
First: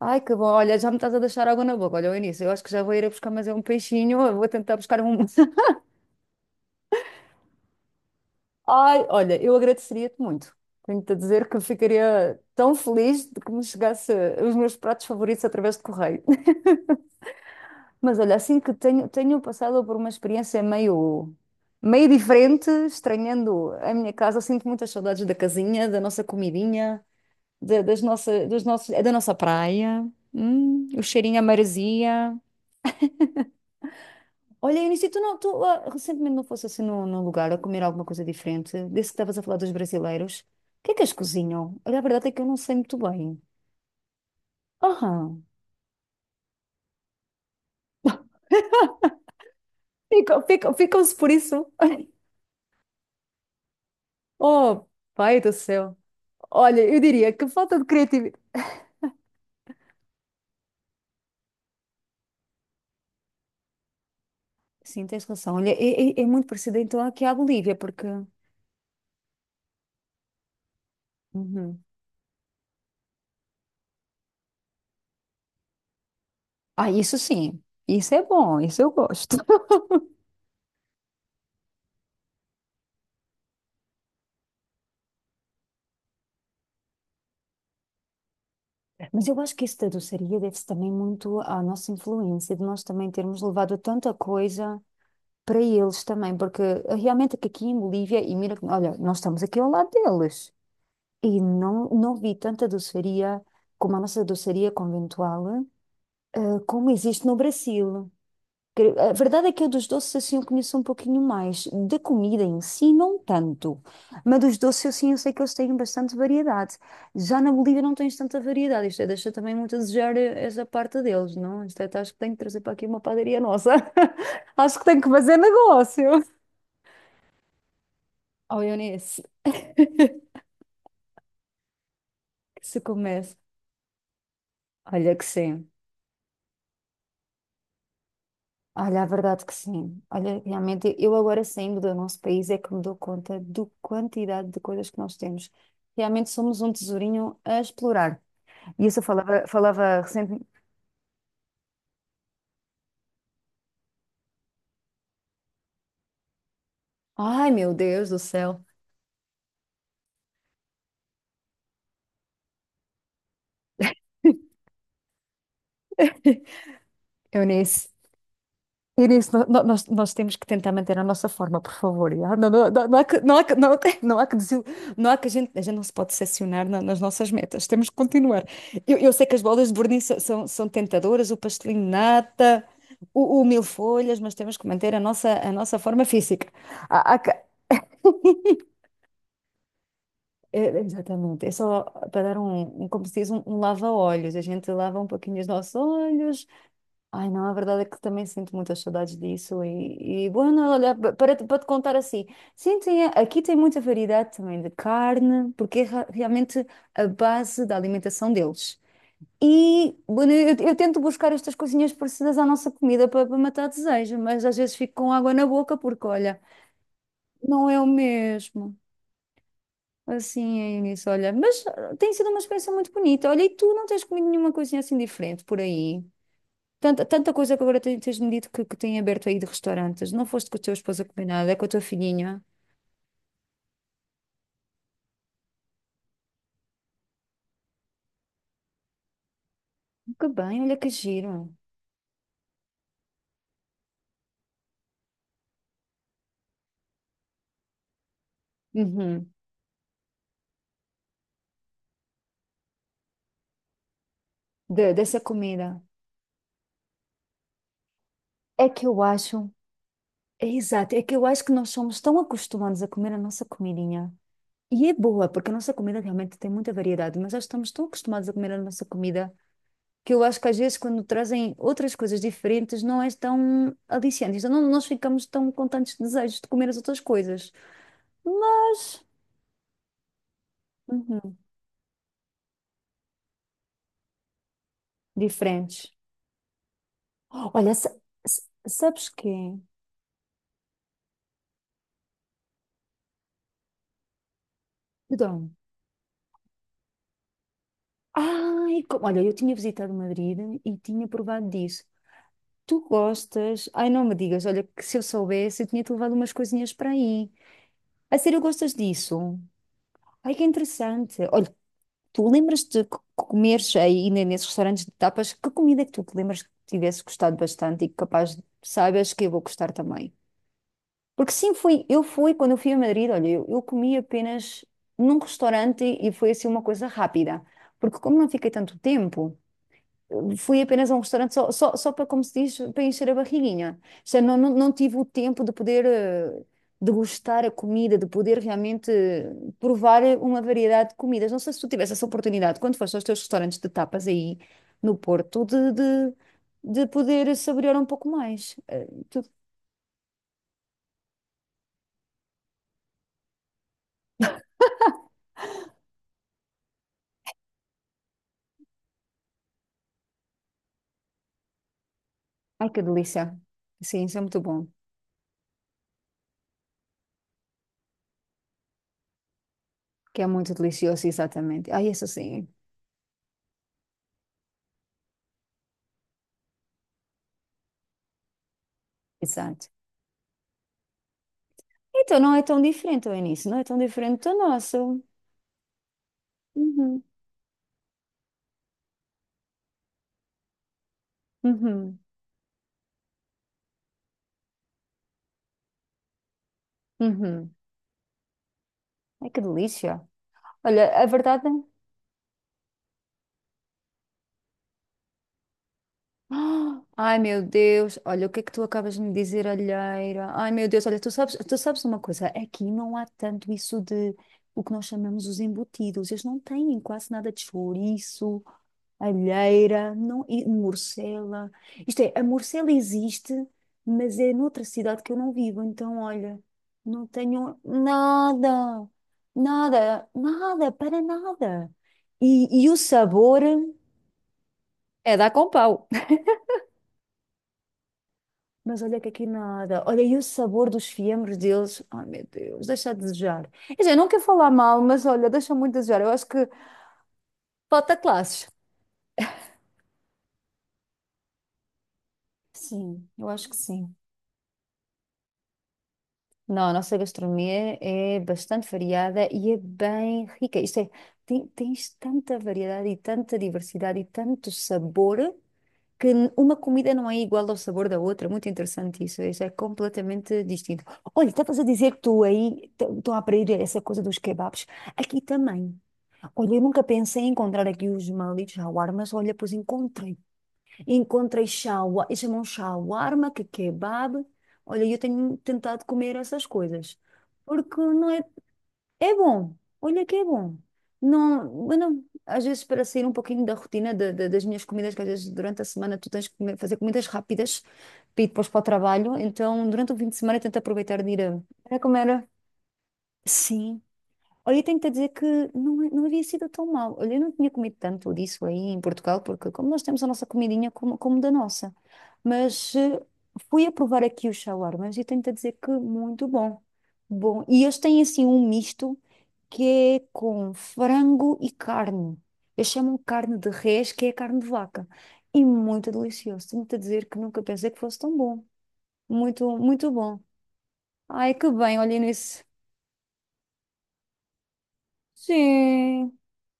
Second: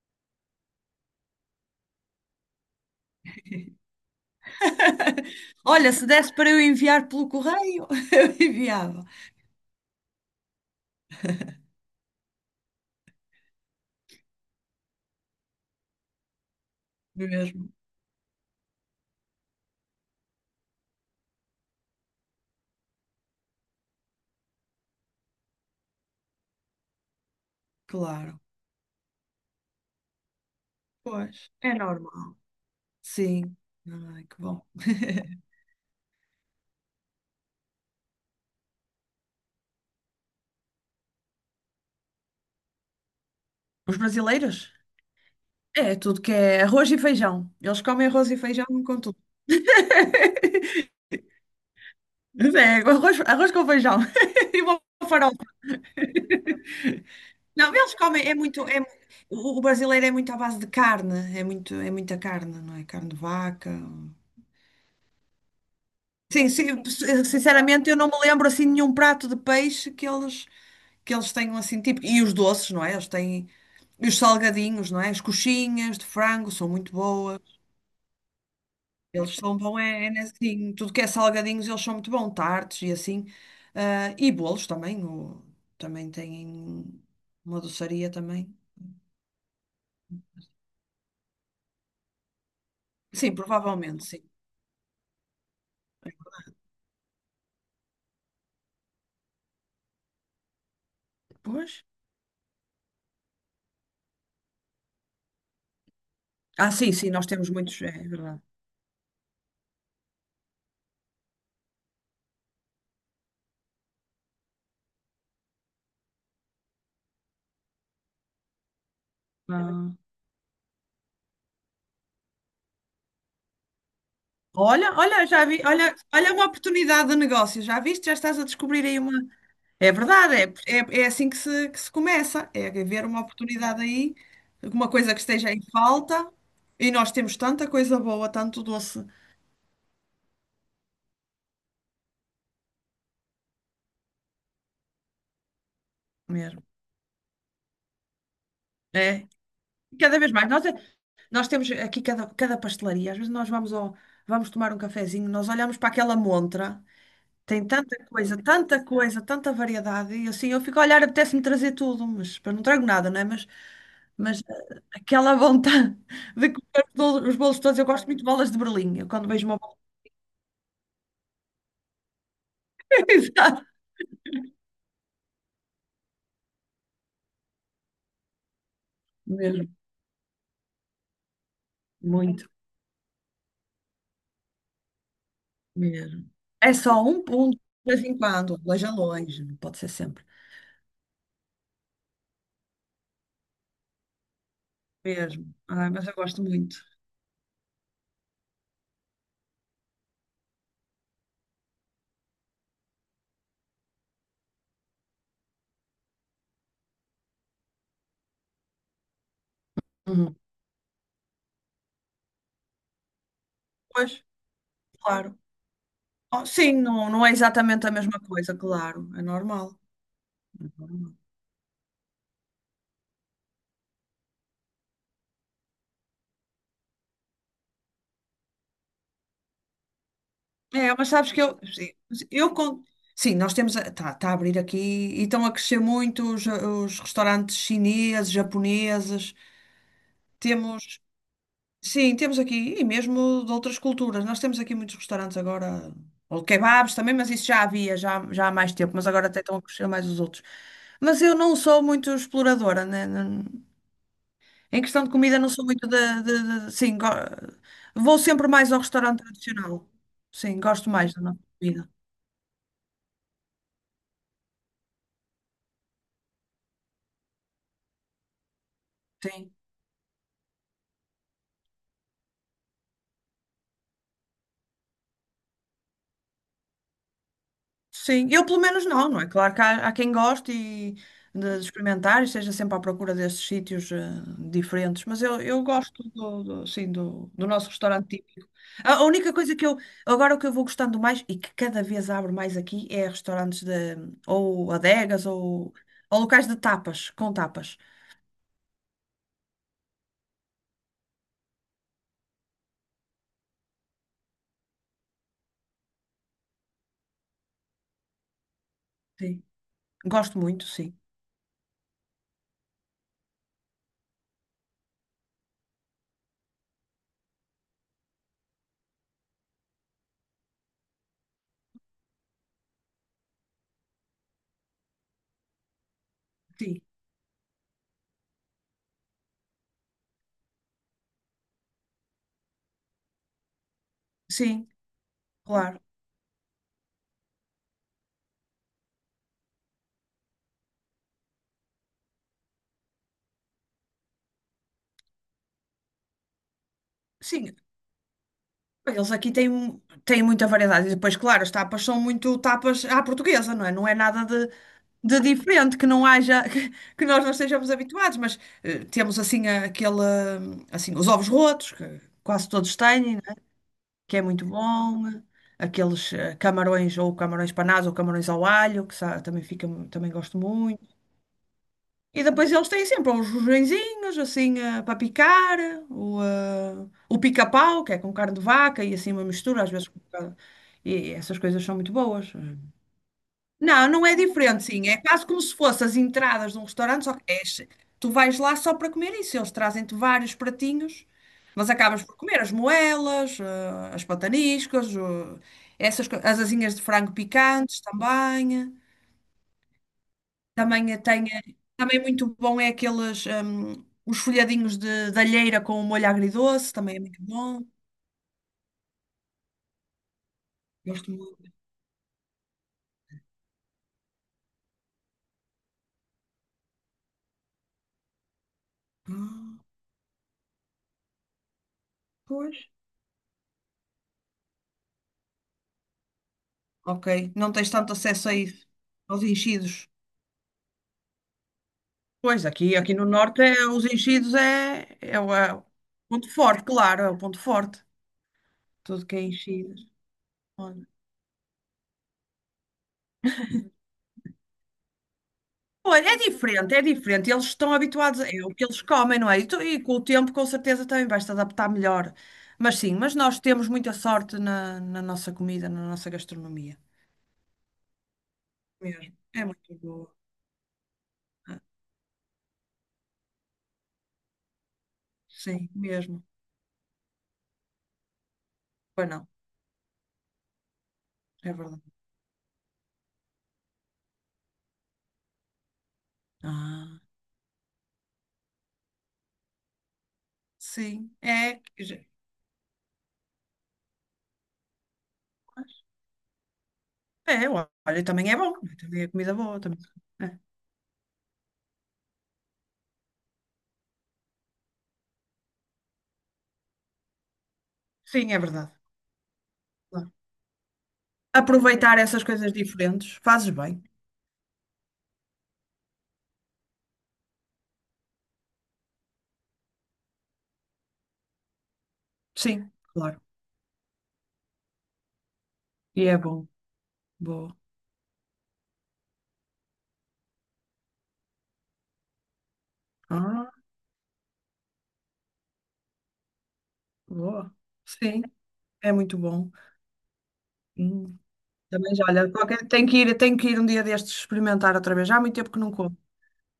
[SPEAKER 1] Ai, que bom. Olha, já me estás a deixar água na boca. Olha, o início, eu acho que já vou ir a buscar mais é um peixinho. Eu vou tentar buscar um.
[SPEAKER 2] Olha, se desse para eu enviar pelo correio, eu
[SPEAKER 1] Ai,
[SPEAKER 2] enviava.
[SPEAKER 1] olha, eu agradeceria-te muito. Tenho-te a dizer que eu ficaria tão feliz de que me chegasse os meus pratos favoritos através de correio.
[SPEAKER 2] Mesmo,
[SPEAKER 1] Mas olha, assim que tenho passado por uma experiência meio diferente, estranhando a minha casa, sinto muitas saudades da casinha, da nossa comidinha. Da- das
[SPEAKER 2] claro.
[SPEAKER 1] nossa, dos nossos, é da nossa praia, o cheirinho à
[SPEAKER 2] Pois, é normal.
[SPEAKER 1] maresia.
[SPEAKER 2] Sim. Ai, que bom.
[SPEAKER 1] Olha, Eunice, tu, não, tu recentemente não fosse assim num lugar a comer alguma coisa diferente, desse que estavas a falar dos brasileiros. O que é que eles cozinham? Olha, a verdade é que eu não sei muito bem.
[SPEAKER 2] Os brasileiros?
[SPEAKER 1] Aham.
[SPEAKER 2] É tudo que é arroz e feijão. Eles comem arroz e feijão com tudo.
[SPEAKER 1] Ficam-se por isso.
[SPEAKER 2] Mas é, arroz com feijão e uma
[SPEAKER 1] Oh, pai
[SPEAKER 2] farofa.
[SPEAKER 1] do céu. Olha, eu diria que
[SPEAKER 2] Não,
[SPEAKER 1] falta de
[SPEAKER 2] eles comem, é
[SPEAKER 1] criatividade.
[SPEAKER 2] muito, é, o brasileiro é muito à base de carne, é muita carne, não é? Carne de vaca.
[SPEAKER 1] Sim, tens razão. Olha, é muito
[SPEAKER 2] Sim, sim,
[SPEAKER 1] parecido então aqui à Bolívia,
[SPEAKER 2] sinceramente eu
[SPEAKER 1] porque.
[SPEAKER 2] não me lembro assim de nenhum prato de peixe que eles tenham assim
[SPEAKER 1] Uhum.
[SPEAKER 2] tipo e os doces, não é? Eles têm e os salgadinhos, não é? As coxinhas de frango são
[SPEAKER 1] Ah,
[SPEAKER 2] muito
[SPEAKER 1] isso
[SPEAKER 2] boas.
[SPEAKER 1] sim. Isso é bom, isso eu
[SPEAKER 2] Eles
[SPEAKER 1] gosto.
[SPEAKER 2] são bom é em tudo que é salgadinhos, eles são muito bons, tartes e assim. Ah, e bolos também, também têm uma doçaria também.
[SPEAKER 1] Mas eu acho que isso da doçaria deve-se também muito à nossa influência, de nós também
[SPEAKER 2] Sim,
[SPEAKER 1] termos levado
[SPEAKER 2] provavelmente,
[SPEAKER 1] tanta
[SPEAKER 2] sim.
[SPEAKER 1] coisa para eles também, porque realmente é que aqui em Bolívia, e mira, olha, nós estamos aqui ao lado deles, e
[SPEAKER 2] Pois.
[SPEAKER 1] não vi tanta doçaria como a nossa doçaria conventual,
[SPEAKER 2] Ah,
[SPEAKER 1] como
[SPEAKER 2] sim, sim,
[SPEAKER 1] existe
[SPEAKER 2] nós
[SPEAKER 1] no
[SPEAKER 2] temos muitos, é
[SPEAKER 1] Brasil.
[SPEAKER 2] verdade.
[SPEAKER 1] A verdade é que eu dos doces assim eu conheço um pouquinho mais. Da comida em si, não tanto. Mas dos doces assim eu sei que eles têm bastante variedade. Já na Bolívia não tens tanta variedade. Isto é, deixa também muito a
[SPEAKER 2] Ah,
[SPEAKER 1] desejar essa parte deles, não? Isto é, acho que tenho que trazer para aqui uma padaria nossa. Acho que
[SPEAKER 2] Olha,
[SPEAKER 1] tenho que
[SPEAKER 2] olha,
[SPEAKER 1] fazer
[SPEAKER 2] já vi, olha,
[SPEAKER 1] negócio.
[SPEAKER 2] olha uma oportunidade de negócio, já viste? Já estás a
[SPEAKER 1] Oh,
[SPEAKER 2] descobrir aí uma.
[SPEAKER 1] Eunice,
[SPEAKER 2] É verdade, é assim que se, começa,
[SPEAKER 1] que
[SPEAKER 2] é
[SPEAKER 1] se
[SPEAKER 2] ver uma
[SPEAKER 1] comece.
[SPEAKER 2] oportunidade aí, alguma coisa
[SPEAKER 1] Olha
[SPEAKER 2] que
[SPEAKER 1] que
[SPEAKER 2] esteja em
[SPEAKER 1] sim.
[SPEAKER 2] falta, e nós temos tanta coisa boa, tanto
[SPEAKER 1] Olha,
[SPEAKER 2] doce
[SPEAKER 1] a verdade que sim. Olha, realmente, eu agora saindo do nosso país é que me dou conta do quantidade de coisas que nós temos. Realmente somos
[SPEAKER 2] mesmo.
[SPEAKER 1] um tesourinho a explorar. E isso eu
[SPEAKER 2] É,
[SPEAKER 1] falava,
[SPEAKER 2] e
[SPEAKER 1] falava
[SPEAKER 2] cada vez
[SPEAKER 1] recentemente.
[SPEAKER 2] mais. Nós temos aqui cada pastelaria. Às vezes nós vamos tomar um cafezinho, nós olhamos para aquela montra,
[SPEAKER 1] Ai,
[SPEAKER 2] tem
[SPEAKER 1] meu
[SPEAKER 2] tanta
[SPEAKER 1] Deus do
[SPEAKER 2] coisa,
[SPEAKER 1] céu.
[SPEAKER 2] tanta coisa, tanta variedade, e assim eu fico a olhar, apetece-me trazer tudo, mas eu não trago nada, não é? Mas, aquela vontade de comer os bolos todos, eu
[SPEAKER 1] Eunice.
[SPEAKER 2] gosto muito de bolas de Berlim. Eu quando
[SPEAKER 1] Inês, no-
[SPEAKER 2] vejo uma
[SPEAKER 1] no-
[SPEAKER 2] bola.
[SPEAKER 1] nós, nós temos que tentar manter a nossa forma, por favor, já? Não, não, não, não há que, não há que,
[SPEAKER 2] Exato.
[SPEAKER 1] não, não há que não há que a gente não se pode decepcionar nas nossas metas. Temos que continuar. Eu sei que as
[SPEAKER 2] Mesmo,
[SPEAKER 1] bolas de verniz são tentadoras, o pastelinho de
[SPEAKER 2] muito,
[SPEAKER 1] nata, o mil folhas, mas temos que manter a nossa forma
[SPEAKER 2] mesmo.
[SPEAKER 1] física.
[SPEAKER 2] É só
[SPEAKER 1] Há- há
[SPEAKER 2] um
[SPEAKER 1] que-
[SPEAKER 2] ponto, de vez em quando, longe a longe, não pode ser sempre.
[SPEAKER 1] É, exatamente. É só para dar como se diz, um lava-olhos. A gente lava um pouquinho os
[SPEAKER 2] Mesmo.
[SPEAKER 1] nossos
[SPEAKER 2] Ai, mas eu gosto
[SPEAKER 1] olhos,
[SPEAKER 2] muito.
[SPEAKER 1] ai, não, a verdade é que também sinto muitas saudades disso e, bueno, olha, para te contar assim, sim, aqui tem muita variedade também de carne, porque é realmente a base da alimentação deles. E, bueno,
[SPEAKER 2] Uhum.
[SPEAKER 1] eu tento buscar estas coisinhas parecidas à nossa comida para matar
[SPEAKER 2] Pois.
[SPEAKER 1] desejo, mas às vezes fico com
[SPEAKER 2] Claro.
[SPEAKER 1] água na boca porque, olha,
[SPEAKER 2] Oh, sim, não, não é
[SPEAKER 1] não é o
[SPEAKER 2] exatamente a mesma coisa,
[SPEAKER 1] mesmo.
[SPEAKER 2] claro. É normal.
[SPEAKER 1] Assim
[SPEAKER 2] É,
[SPEAKER 1] é nisso,
[SPEAKER 2] normal.
[SPEAKER 1] olha, mas tem sido uma experiência muito bonita. Olha, e tu não tens comido nenhuma coisinha assim diferente por aí? Tanta, tanta coisa que agora tens-me dito que tem aberto aí de restaurantes. Não foste com o teu
[SPEAKER 2] É,
[SPEAKER 1] esposo a
[SPEAKER 2] mas
[SPEAKER 1] comer
[SPEAKER 2] sabes que
[SPEAKER 1] nada, é
[SPEAKER 2] eu.
[SPEAKER 1] com a tua
[SPEAKER 2] Sim,
[SPEAKER 1] filhinha.
[SPEAKER 2] eu, con- sim nós temos. Está a tá- tá a abrir aqui e estão a crescer muito os restaurantes chineses, japoneses.
[SPEAKER 1] Que bem, olha que
[SPEAKER 2] Temos.
[SPEAKER 1] giro.
[SPEAKER 2] Sim, temos aqui. E mesmo de outras culturas. Nós temos aqui muitos restaurantes agora. Ou kebabs também, mas isso já há mais tempo. Mas agora
[SPEAKER 1] Uhum.
[SPEAKER 2] até estão a crescer mais os outros. Mas eu não sou muito exploradora, né? Em
[SPEAKER 1] De-
[SPEAKER 2] questão de
[SPEAKER 1] dessa
[SPEAKER 2] comida, não sou
[SPEAKER 1] comida.
[SPEAKER 2] muito vou sempre
[SPEAKER 1] É
[SPEAKER 2] mais ao
[SPEAKER 1] que eu
[SPEAKER 2] restaurante
[SPEAKER 1] acho,
[SPEAKER 2] tradicional.
[SPEAKER 1] é
[SPEAKER 2] Sim, gosto
[SPEAKER 1] exato, é
[SPEAKER 2] mais
[SPEAKER 1] que
[SPEAKER 2] da
[SPEAKER 1] eu
[SPEAKER 2] nossa
[SPEAKER 1] acho que nós
[SPEAKER 2] comida.
[SPEAKER 1] somos tão acostumados a comer a nossa comidinha. E é boa, porque a nossa comida realmente tem muita variedade, mas nós estamos tão acostumados a comer a nossa comida
[SPEAKER 2] Sim.
[SPEAKER 1] que eu acho que às vezes quando trazem outras coisas diferentes não é tão aliciante. Então não, nós ficamos tão com tantos desejos de comer as outras coisas.
[SPEAKER 2] Sim, eu pelo menos
[SPEAKER 1] Mas.
[SPEAKER 2] não, não é? Claro que há, quem goste e
[SPEAKER 1] Uhum.
[SPEAKER 2] de experimentar e esteja sempre à procura desses sítios diferentes, mas eu
[SPEAKER 1] Diferentes.
[SPEAKER 2] gosto do nosso
[SPEAKER 1] Olha, sa-
[SPEAKER 2] restaurante
[SPEAKER 1] sa-
[SPEAKER 2] típico. A
[SPEAKER 1] sabes
[SPEAKER 2] única
[SPEAKER 1] quê?
[SPEAKER 2] coisa que eu, agora o que eu vou gostando mais e que cada vez abro mais aqui é restaurantes ou adegas
[SPEAKER 1] Perdão.
[SPEAKER 2] ou locais de tapas, com tapas.
[SPEAKER 1] Ai, olha, eu tinha visitado Madrid e tinha provado disso. Tu gostas? Ai, não me digas, olha, que se eu soubesse, eu tinha-te levado umas coisinhas para aí. A sério, gostas disso?
[SPEAKER 2] Sim,
[SPEAKER 1] Ai,
[SPEAKER 2] gosto
[SPEAKER 1] que
[SPEAKER 2] muito, sim.
[SPEAKER 1] interessante. Olha, tu lembras-te que comeres aí nesses restaurantes de tapas? Que comida é que tu te lembras que tivesse gostado bastante e que capaz, saibas que eu vou gostar também? Porque sim, eu fui, quando eu fui a Madrid, olha, eu comi apenas num restaurante e foi assim uma
[SPEAKER 2] Sim,
[SPEAKER 1] coisa rápida. Porque como não fiquei tanto tempo, fui apenas a um restaurante só para, como se diz, para encher a barriguinha. Já não, não,
[SPEAKER 2] sim,
[SPEAKER 1] não tive o tempo de
[SPEAKER 2] claro.
[SPEAKER 1] poder degustar a comida, de poder realmente provar uma variedade de comidas. Não sei se tu tivesse essa oportunidade, quando foste aos teus restaurantes de tapas aí no Porto, de poder
[SPEAKER 2] Sim,
[SPEAKER 1] saborear um pouco mais.
[SPEAKER 2] eles aqui têm muita variedade. E depois, claro, as tapas são muito tapas à portuguesa, não é? Não é nada de diferente que não haja, que nós não estejamos habituados, mas temos assim aquele, assim, os ovos rotos, que quase
[SPEAKER 1] Ai,
[SPEAKER 2] todos
[SPEAKER 1] que
[SPEAKER 2] têm, não
[SPEAKER 1] delícia.
[SPEAKER 2] é?
[SPEAKER 1] Sim, isso
[SPEAKER 2] Que
[SPEAKER 1] é
[SPEAKER 2] é
[SPEAKER 1] muito
[SPEAKER 2] muito
[SPEAKER 1] bom.
[SPEAKER 2] bom. Aqueles camarões ou camarões panados ou camarões ao alho, que também
[SPEAKER 1] Que é
[SPEAKER 2] gosto
[SPEAKER 1] muito
[SPEAKER 2] muito.
[SPEAKER 1] delicioso, exatamente. Ai, isso
[SPEAKER 2] E
[SPEAKER 1] sim.
[SPEAKER 2] depois eles têm sempre uns rojõezinhos, assim, para picar, o pica-pau, que é com carne de vaca e assim uma mistura,
[SPEAKER 1] Exato.
[SPEAKER 2] às vezes. E essas coisas são muito
[SPEAKER 1] Então
[SPEAKER 2] boas.
[SPEAKER 1] não é tão diferente, o início, não é tão
[SPEAKER 2] Não, não é
[SPEAKER 1] diferente do
[SPEAKER 2] diferente, sim. É
[SPEAKER 1] nosso.
[SPEAKER 2] quase como se fossem as entradas de um
[SPEAKER 1] Uhum,
[SPEAKER 2] restaurante, só tu vais lá só para comer isso. Eles trazem-te vários pratinhos, mas
[SPEAKER 1] uhum,
[SPEAKER 2] acabas por comer as moelas, as pataniscas, as asinhas de frango
[SPEAKER 1] uhum.
[SPEAKER 2] picantes também.
[SPEAKER 1] Ai, que delícia. Olha,
[SPEAKER 2] Também
[SPEAKER 1] a
[SPEAKER 2] tem,
[SPEAKER 1] verdade. é.
[SPEAKER 2] também é muito bom é os folhadinhos de alheira com o molho agridoce,
[SPEAKER 1] Ah,
[SPEAKER 2] também é
[SPEAKER 1] ai,
[SPEAKER 2] muito
[SPEAKER 1] meu
[SPEAKER 2] bom.
[SPEAKER 1] Deus. Olha, o que é que tu acabas de me dizer, alheira? Ai, meu Deus. Olha,
[SPEAKER 2] Gosto muito.
[SPEAKER 1] tu sabes uma coisa? Aqui não há tanto isso de o que nós chamamos os embutidos. Eles não têm quase nada de chouriço,
[SPEAKER 2] Ah,
[SPEAKER 1] alheira, não, e morcela. Isto é, a
[SPEAKER 2] pois.
[SPEAKER 1] morcela existe, mas é noutra cidade que eu não vivo. Então, olha, não
[SPEAKER 2] Ok, não
[SPEAKER 1] tenho
[SPEAKER 2] tens tanto acesso a isso,
[SPEAKER 1] nada,
[SPEAKER 2] aos enchidos.
[SPEAKER 1] nada, nada, para nada.
[SPEAKER 2] Pois,
[SPEAKER 1] E
[SPEAKER 2] aqui,
[SPEAKER 1] o
[SPEAKER 2] aqui no norte
[SPEAKER 1] sabor,
[SPEAKER 2] os enchidos é,
[SPEAKER 1] é
[SPEAKER 2] é
[SPEAKER 1] dar
[SPEAKER 2] o
[SPEAKER 1] com
[SPEAKER 2] é o
[SPEAKER 1] pau.
[SPEAKER 2] ponto forte, claro, é o ponto forte.
[SPEAKER 1] Mas olha
[SPEAKER 2] Tudo
[SPEAKER 1] que
[SPEAKER 2] que é
[SPEAKER 1] aqui
[SPEAKER 2] enchidos.
[SPEAKER 1] nada. Olha, e o sabor dos fiambres deles, ai meu Deus, deixa a desejar. Quer dizer, não quero falar mal, mas olha, deixa muito a desejar. Eu
[SPEAKER 2] Olha, é
[SPEAKER 1] acho que
[SPEAKER 2] diferente, é diferente. Eles estão
[SPEAKER 1] falta
[SPEAKER 2] habituados, é
[SPEAKER 1] classes.
[SPEAKER 2] o que eles comem, não é? E com o tempo, com certeza, também vais-te adaptar melhor. Mas sim,
[SPEAKER 1] Sim,
[SPEAKER 2] mas
[SPEAKER 1] eu
[SPEAKER 2] nós
[SPEAKER 1] acho que
[SPEAKER 2] temos muita
[SPEAKER 1] sim.
[SPEAKER 2] sorte na nossa comida, na nossa
[SPEAKER 1] Não, a
[SPEAKER 2] gastronomia.
[SPEAKER 1] nossa gastronomia é bastante
[SPEAKER 2] Mesmo.
[SPEAKER 1] variada
[SPEAKER 2] É
[SPEAKER 1] e é
[SPEAKER 2] muito boa.
[SPEAKER 1] bem rica. Isto é, tem-
[SPEAKER 2] Ah,
[SPEAKER 1] tens tanta variedade e tanta diversidade e tanto sabor
[SPEAKER 2] sim,
[SPEAKER 1] que
[SPEAKER 2] mesmo.
[SPEAKER 1] uma comida não é igual ao sabor da outra. Muito interessante
[SPEAKER 2] Pois
[SPEAKER 1] isso.
[SPEAKER 2] não,
[SPEAKER 1] Isso é completamente distinto. Olha,
[SPEAKER 2] é
[SPEAKER 1] estavas a
[SPEAKER 2] verdade.
[SPEAKER 1] dizer que tu aí estão a abrir essa coisa dos kebabs. Aqui também. Olha, eu nunca
[SPEAKER 2] Ah,
[SPEAKER 1] pensei em encontrar aqui os malitos shawarmas. Olha, pois encontrei.
[SPEAKER 2] sim,
[SPEAKER 1] Encontrei
[SPEAKER 2] é. Quer
[SPEAKER 1] shawarma,
[SPEAKER 2] dizer,
[SPEAKER 1] eles chamam shawarma, que é kebab. Olha, eu tenho tentado comer essas coisas,
[SPEAKER 2] é,
[SPEAKER 1] porque
[SPEAKER 2] olha,
[SPEAKER 1] não é,
[SPEAKER 2] também é bom. Também é
[SPEAKER 1] é
[SPEAKER 2] comida
[SPEAKER 1] bom,
[SPEAKER 2] boa. Também.
[SPEAKER 1] olha que é
[SPEAKER 2] É.
[SPEAKER 1] bom. Não, eu não- às vezes para sair um pouquinho da rotina das minhas comidas, que às vezes durante a semana tu tens que fazer comidas rápidas para ir
[SPEAKER 2] Sim, é
[SPEAKER 1] depois para o
[SPEAKER 2] verdade.
[SPEAKER 1] trabalho, então durante o fim
[SPEAKER 2] Claro.
[SPEAKER 1] de semana eu tento aproveitar de ir a. Era como
[SPEAKER 2] Aproveitar essas
[SPEAKER 1] era?
[SPEAKER 2] coisas diferentes, fazes
[SPEAKER 1] Sim.
[SPEAKER 2] bem.
[SPEAKER 1] Olha, eu tenho-te a dizer que não, não havia sido tão mal. Olha, eu não tinha comido tanto disso aí em Portugal, porque como nós temos a nossa comidinha como, da nossa.
[SPEAKER 2] Sim,
[SPEAKER 1] Mas
[SPEAKER 2] claro.
[SPEAKER 1] fui a provar aqui os shawarmas e tenho-te a dizer que
[SPEAKER 2] E é
[SPEAKER 1] muito
[SPEAKER 2] bom.
[SPEAKER 1] bom. Bom,
[SPEAKER 2] Boa.
[SPEAKER 1] e eles têm assim um misto que é com frango e carne. Eles chamam carne de
[SPEAKER 2] Ah.
[SPEAKER 1] res, que é carne de vaca. E muito delicioso. Tenho-te a dizer que nunca
[SPEAKER 2] Boa.
[SPEAKER 1] pensei que fosse tão
[SPEAKER 2] Sim,
[SPEAKER 1] bom.
[SPEAKER 2] é muito bom.
[SPEAKER 1] Muito, muito bom.
[SPEAKER 2] Hum.
[SPEAKER 1] Ai, que bem,
[SPEAKER 2] Também já,
[SPEAKER 1] olhem
[SPEAKER 2] olha,
[SPEAKER 1] isso.
[SPEAKER 2] tenho que ir um dia destes experimentar outra vez. Já há muito tempo que não como.
[SPEAKER 1] Sim.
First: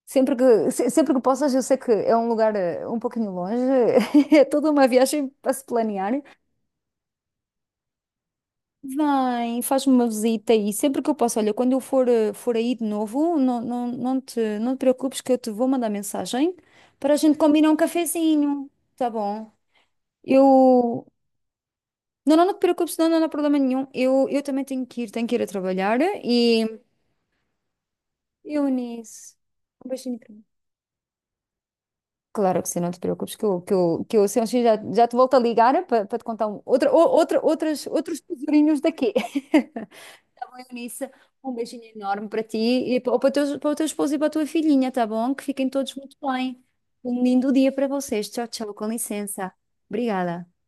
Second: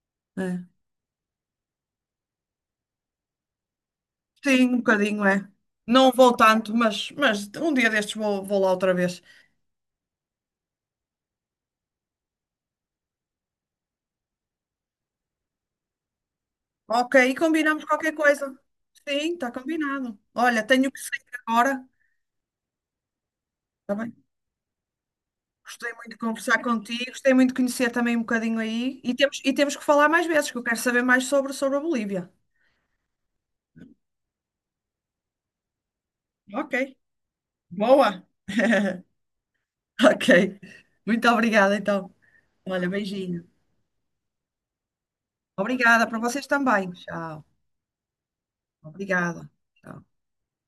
[SPEAKER 1] Sempre
[SPEAKER 2] É.
[SPEAKER 1] que, se- sempre que possas, eu sei que é um lugar um pouquinho longe, é
[SPEAKER 2] Sim,
[SPEAKER 1] toda
[SPEAKER 2] um
[SPEAKER 1] uma
[SPEAKER 2] bocadinho,
[SPEAKER 1] viagem
[SPEAKER 2] é.
[SPEAKER 1] para se
[SPEAKER 2] Não
[SPEAKER 1] planear.
[SPEAKER 2] vou tanto, mas um dia destes vou lá outra vez.
[SPEAKER 1] Vem, faz-me uma visita e sempre que eu posso, olha, quando eu for aí de novo, não, não, não te preocupes que eu te vou mandar mensagem para
[SPEAKER 2] Ok,
[SPEAKER 1] a
[SPEAKER 2] e
[SPEAKER 1] gente combinar um
[SPEAKER 2] combinamos qualquer coisa.
[SPEAKER 1] cafezinho, tá
[SPEAKER 2] Sim,
[SPEAKER 1] bom?
[SPEAKER 2] está combinado. Olha, tenho que
[SPEAKER 1] Eu.
[SPEAKER 2] sair agora.
[SPEAKER 1] Não, não, não te preocupes, não, não, não há problema nenhum.
[SPEAKER 2] Está bem?
[SPEAKER 1] Eu também tenho que ir a
[SPEAKER 2] Gostei
[SPEAKER 1] trabalhar
[SPEAKER 2] muito de conversar
[SPEAKER 1] e
[SPEAKER 2] contigo, gostei muito de conhecer também um bocadinho
[SPEAKER 1] eu
[SPEAKER 2] aí. E
[SPEAKER 1] nisso.
[SPEAKER 2] temos, e temos que
[SPEAKER 1] Um
[SPEAKER 2] falar
[SPEAKER 1] beijinho.
[SPEAKER 2] mais vezes, que eu quero saber mais sobre a Bolívia.
[SPEAKER 1] Claro que sim, não te preocupes, que eu se eu assim, já te volto a ligar para te contar um, outra,
[SPEAKER 2] Ok.
[SPEAKER 1] ou- outra, outras, outros
[SPEAKER 2] Boa!
[SPEAKER 1] tesourinhos daqui.
[SPEAKER 2] Ok.
[SPEAKER 1] Eunice,
[SPEAKER 2] Muito
[SPEAKER 1] um
[SPEAKER 2] obrigada,
[SPEAKER 1] beijinho
[SPEAKER 2] então.
[SPEAKER 1] enorme para ti
[SPEAKER 2] Olha,
[SPEAKER 1] e para, para, o
[SPEAKER 2] beijinho.
[SPEAKER 1] teu, para o teu esposo e para a tua filhinha, tá bom? Que fiquem todos
[SPEAKER 2] Obrigada
[SPEAKER 1] muito
[SPEAKER 2] para vocês
[SPEAKER 1] bem.
[SPEAKER 2] também.
[SPEAKER 1] Um
[SPEAKER 2] Tchau.
[SPEAKER 1] lindo dia para vocês. Tchau, tchau, com
[SPEAKER 2] Obrigada.
[SPEAKER 1] licença.
[SPEAKER 2] Tchau.
[SPEAKER 1] Obrigada.